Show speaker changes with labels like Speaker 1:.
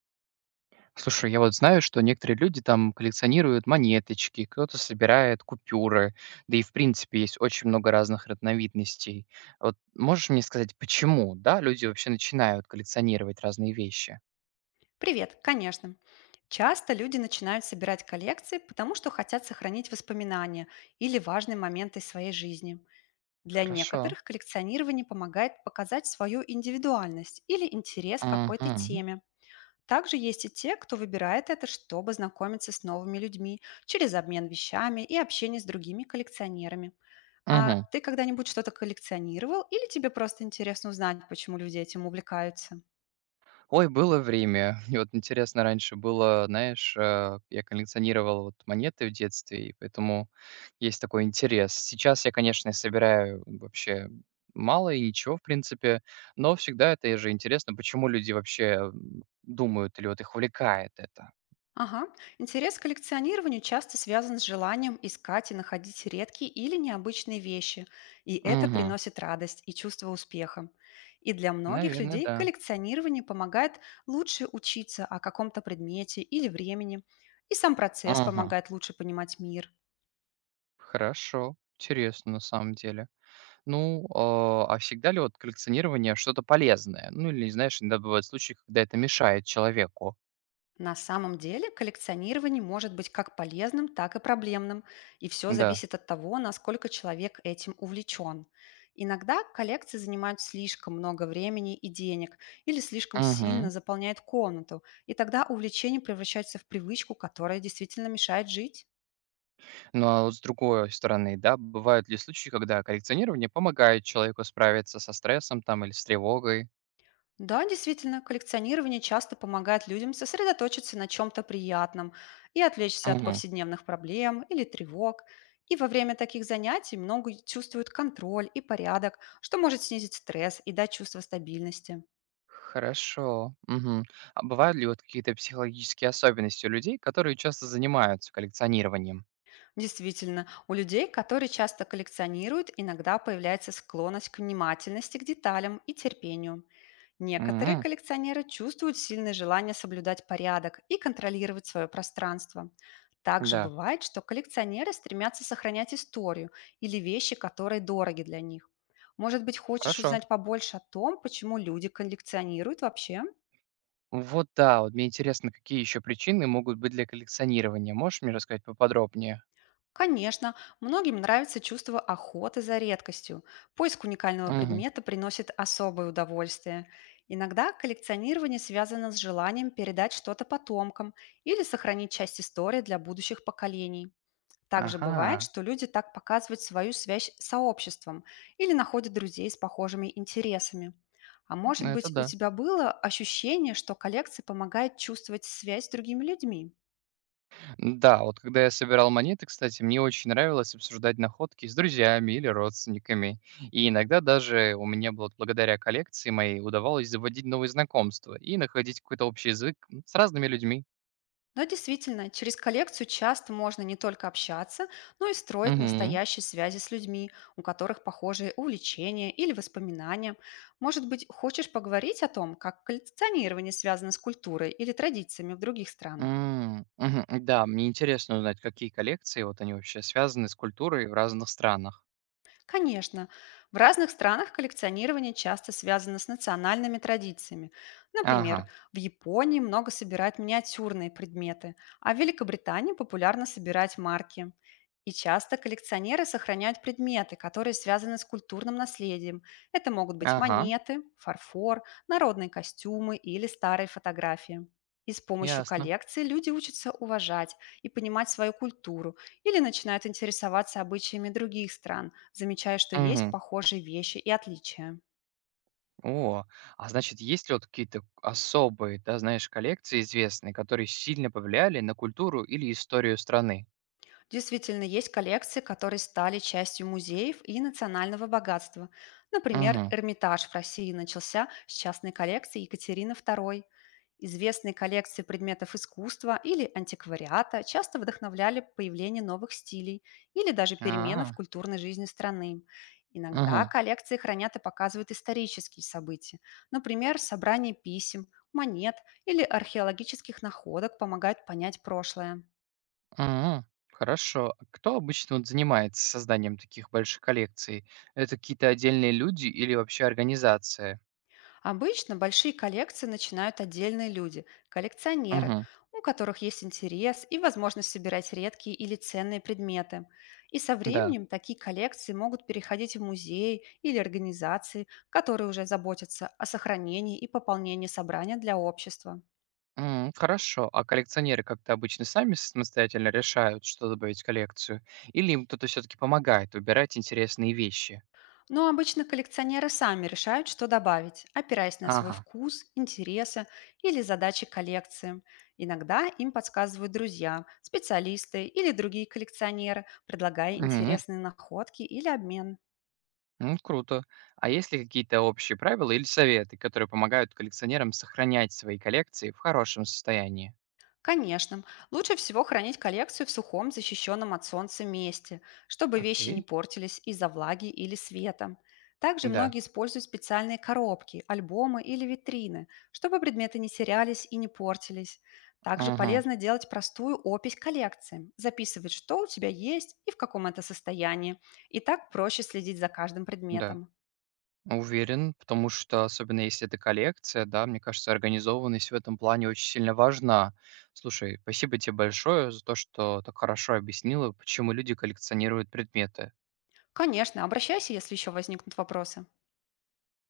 Speaker 1: Слушай, я вот знаю, что некоторые люди там коллекционируют монеточки, кто-то собирает купюры, да и в принципе есть очень много разных разновидностей. Вот можешь мне сказать, почему, да, люди вообще начинают коллекционировать разные вещи?
Speaker 2: Привет, конечно. Часто люди начинают собирать коллекции, потому что хотят сохранить воспоминания или важные моменты из своей жизни. Для
Speaker 1: Хорошо.
Speaker 2: некоторых коллекционирование помогает показать свою индивидуальность или интерес к какой-то теме. Также есть и те, кто выбирает это, чтобы знакомиться с новыми людьми через обмен вещами и общение с другими коллекционерами. А
Speaker 1: Угу.
Speaker 2: ты когда-нибудь что-то коллекционировал или тебе просто интересно узнать, почему люди этим увлекаются?
Speaker 1: Ой, было время. И вот интересно, раньше было, знаешь, я коллекционировал вот монеты в детстве, и поэтому есть такой интерес. Сейчас я, конечно, собираю вообще мало и ничего, в принципе, но всегда это же интересно, почему люди вообще думают или вот их увлекает это.
Speaker 2: Ага. Интерес к коллекционированию часто связан с желанием искать и находить редкие или необычные вещи, и это
Speaker 1: Угу.
Speaker 2: приносит радость и чувство успеха. И для многих
Speaker 1: Наверное,
Speaker 2: людей
Speaker 1: да.
Speaker 2: коллекционирование помогает лучше учиться о каком-то предмете или времени, и сам процесс
Speaker 1: Угу.
Speaker 2: помогает лучше понимать мир.
Speaker 1: Хорошо. Интересно, на самом деле. Ну, а всегда ли вот коллекционирование что-то полезное? Ну, или, знаешь, иногда бывают случаи, когда это мешает человеку.
Speaker 2: На самом деле коллекционирование может быть как полезным, так и проблемным, и все
Speaker 1: Да.
Speaker 2: зависит от того, насколько человек этим увлечен. Иногда коллекции занимают слишком много времени и денег или слишком
Speaker 1: Мгм.
Speaker 2: сильно заполняют комнату, и тогда увлечение превращается в привычку, которая действительно мешает жить.
Speaker 1: Ну, а вот с другой стороны, да, бывают ли случаи, когда коллекционирование помогает человеку справиться со стрессом там или с тревогой?
Speaker 2: Да, действительно, коллекционирование часто помогает людям сосредоточиться на чем-то приятном и отвлечься от
Speaker 1: Мгм.
Speaker 2: повседневных проблем или тревог. И во время таких занятий много чувствуют контроль и порядок, что может снизить стресс и дать чувство стабильности.
Speaker 1: Хорошо. Мгм. А бывают ли вот какие-то психологические особенности у людей, которые часто занимаются коллекционированием?
Speaker 2: Действительно, у людей, которые часто коллекционируют, иногда появляется склонность к внимательности к деталям и терпению. Некоторые
Speaker 1: М,
Speaker 2: коллекционеры чувствуют сильное желание соблюдать порядок и контролировать свое пространство. Также
Speaker 1: Да,
Speaker 2: бывает, что коллекционеры стремятся сохранять историю или вещи, которые дороги для них. Может быть, хочешь
Speaker 1: хорошо.
Speaker 2: узнать побольше о том, почему люди коллекционируют вообще?
Speaker 1: Вот да, вот мне интересно, какие еще причины могут быть для коллекционирования. Можешь мне рассказать поподробнее?
Speaker 2: Конечно, многим нравится чувство охоты за редкостью. Поиск уникального
Speaker 1: Мгм.
Speaker 2: предмета приносит особое удовольствие. Иногда коллекционирование связано с желанием передать что-то потомкам или сохранить часть истории для будущих поколений. Также бывает,
Speaker 1: Ага,
Speaker 2: что люди так показывают свою связь с сообществом или находят друзей с похожими интересами. А может
Speaker 1: ну это
Speaker 2: быть, у
Speaker 1: да.
Speaker 2: тебя было ощущение, что коллекция помогает чувствовать связь с другими людьми?
Speaker 1: Да, вот когда я собирал монеты, кстати, мне очень нравилось обсуждать находки с друзьями или родственниками. И иногда даже у меня было, вот благодаря коллекции моей, удавалось заводить новые знакомства и находить какой-то общий язык с разными людьми.
Speaker 2: Да, действительно, через коллекцию часто можно не только общаться, но и строить
Speaker 1: Мгм.
Speaker 2: настоящие связи с людьми, у которых похожие увлечения или воспоминания. Может быть, хочешь поговорить о том, как коллекционирование связано с культурой или традициями в других странах?
Speaker 1: М, мгм. Да, мне интересно узнать, какие коллекции, вот они вообще связаны с культурой в разных странах.
Speaker 2: Конечно, в разных странах коллекционирование часто связано с национальными традициями. Например,
Speaker 1: Ага,
Speaker 2: в Японии много собирают миниатюрные предметы, а в Великобритании популярно собирать марки. И часто коллекционеры сохраняют предметы, которые связаны с культурным наследием. Это могут быть
Speaker 1: ага,
Speaker 2: монеты, фарфор, народные костюмы или старые фотографии. И с помощью
Speaker 1: ясно.
Speaker 2: коллекции люди учатся уважать и понимать свою культуру, или начинают интересоваться обычаями других стран, замечая, что есть
Speaker 1: Мгм.
Speaker 2: похожие вещи и отличия.
Speaker 1: О, а значит, есть ли вот какие-то особые, да, знаешь, коллекции известные, которые сильно повлияли на культуру или историю страны?
Speaker 2: Действительно, есть коллекции, которые стали частью музеев и национального богатства. Например,
Speaker 1: Мгм.
Speaker 2: Эрмитаж в России начался с частной коллекции Екатерины II. Известные коллекции предметов искусства или антиквариата часто вдохновляли появление новых стилей или даже перемены в
Speaker 1: А,
Speaker 2: культурной жизни страны. Иногда
Speaker 1: мгм,
Speaker 2: коллекции хранят и показывают исторические события. Например, собрание писем, монет или археологических находок помогают понять прошлое.
Speaker 1: мгм. Хорошо. А кто обычно вот занимается созданием таких больших коллекций? Это какие-то отдельные люди или вообще организация?
Speaker 2: Обычно большие коллекции начинают отдельные люди– коллекционеры,
Speaker 1: Мгм.
Speaker 2: у которых есть интерес и возможность собирать редкие или ценные предметы. И со
Speaker 1: Да.
Speaker 2: временем такие коллекции могут переходить в музеи или организации, которые уже заботятся о сохранении и пополнении собрания для общества.
Speaker 1: Хорошо. А коллекционеры как-то обычно сами самостоятельно решают, что добавить в коллекцию? Или им кто-то все-таки помогает выбирать интересные вещи?
Speaker 2: Но обычно коллекционеры сами решают, что добавить, опираясь на свой
Speaker 1: Ага.
Speaker 2: вкус, интересы или задачи коллекции. Иногда им подсказывают друзья, специалисты или другие коллекционеры, предлагая
Speaker 1: М,
Speaker 2: интересные находки или обмен.
Speaker 1: Ну, круто. А есть ли какие-то общие правила или советы, которые помогают коллекционерам сохранять свои коллекции в хорошем состоянии?
Speaker 2: Конечно, лучше всего хранить коллекцию в сухом, защищенном от солнца месте, чтобы вещи не
Speaker 1: Окей,
Speaker 2: портились из-за влаги или света. Также
Speaker 1: да.
Speaker 2: многие используют специальные коробки, альбомы или витрины, чтобы предметы не терялись и не портились. Также
Speaker 1: Угу.
Speaker 2: полезно делать простую опись коллекции, записывать, что у тебя есть и в каком это состоянии. И так проще следить за каждым
Speaker 1: Да.
Speaker 2: предметом.
Speaker 1: Уверен, потому что, особенно если это коллекция, да, мне кажется, организованность в этом плане очень сильно важна. Слушай, спасибо тебе большое за то, что так хорошо объяснила, почему люди коллекционируют предметы.
Speaker 2: Конечно, обращайся, если еще возникнут вопросы.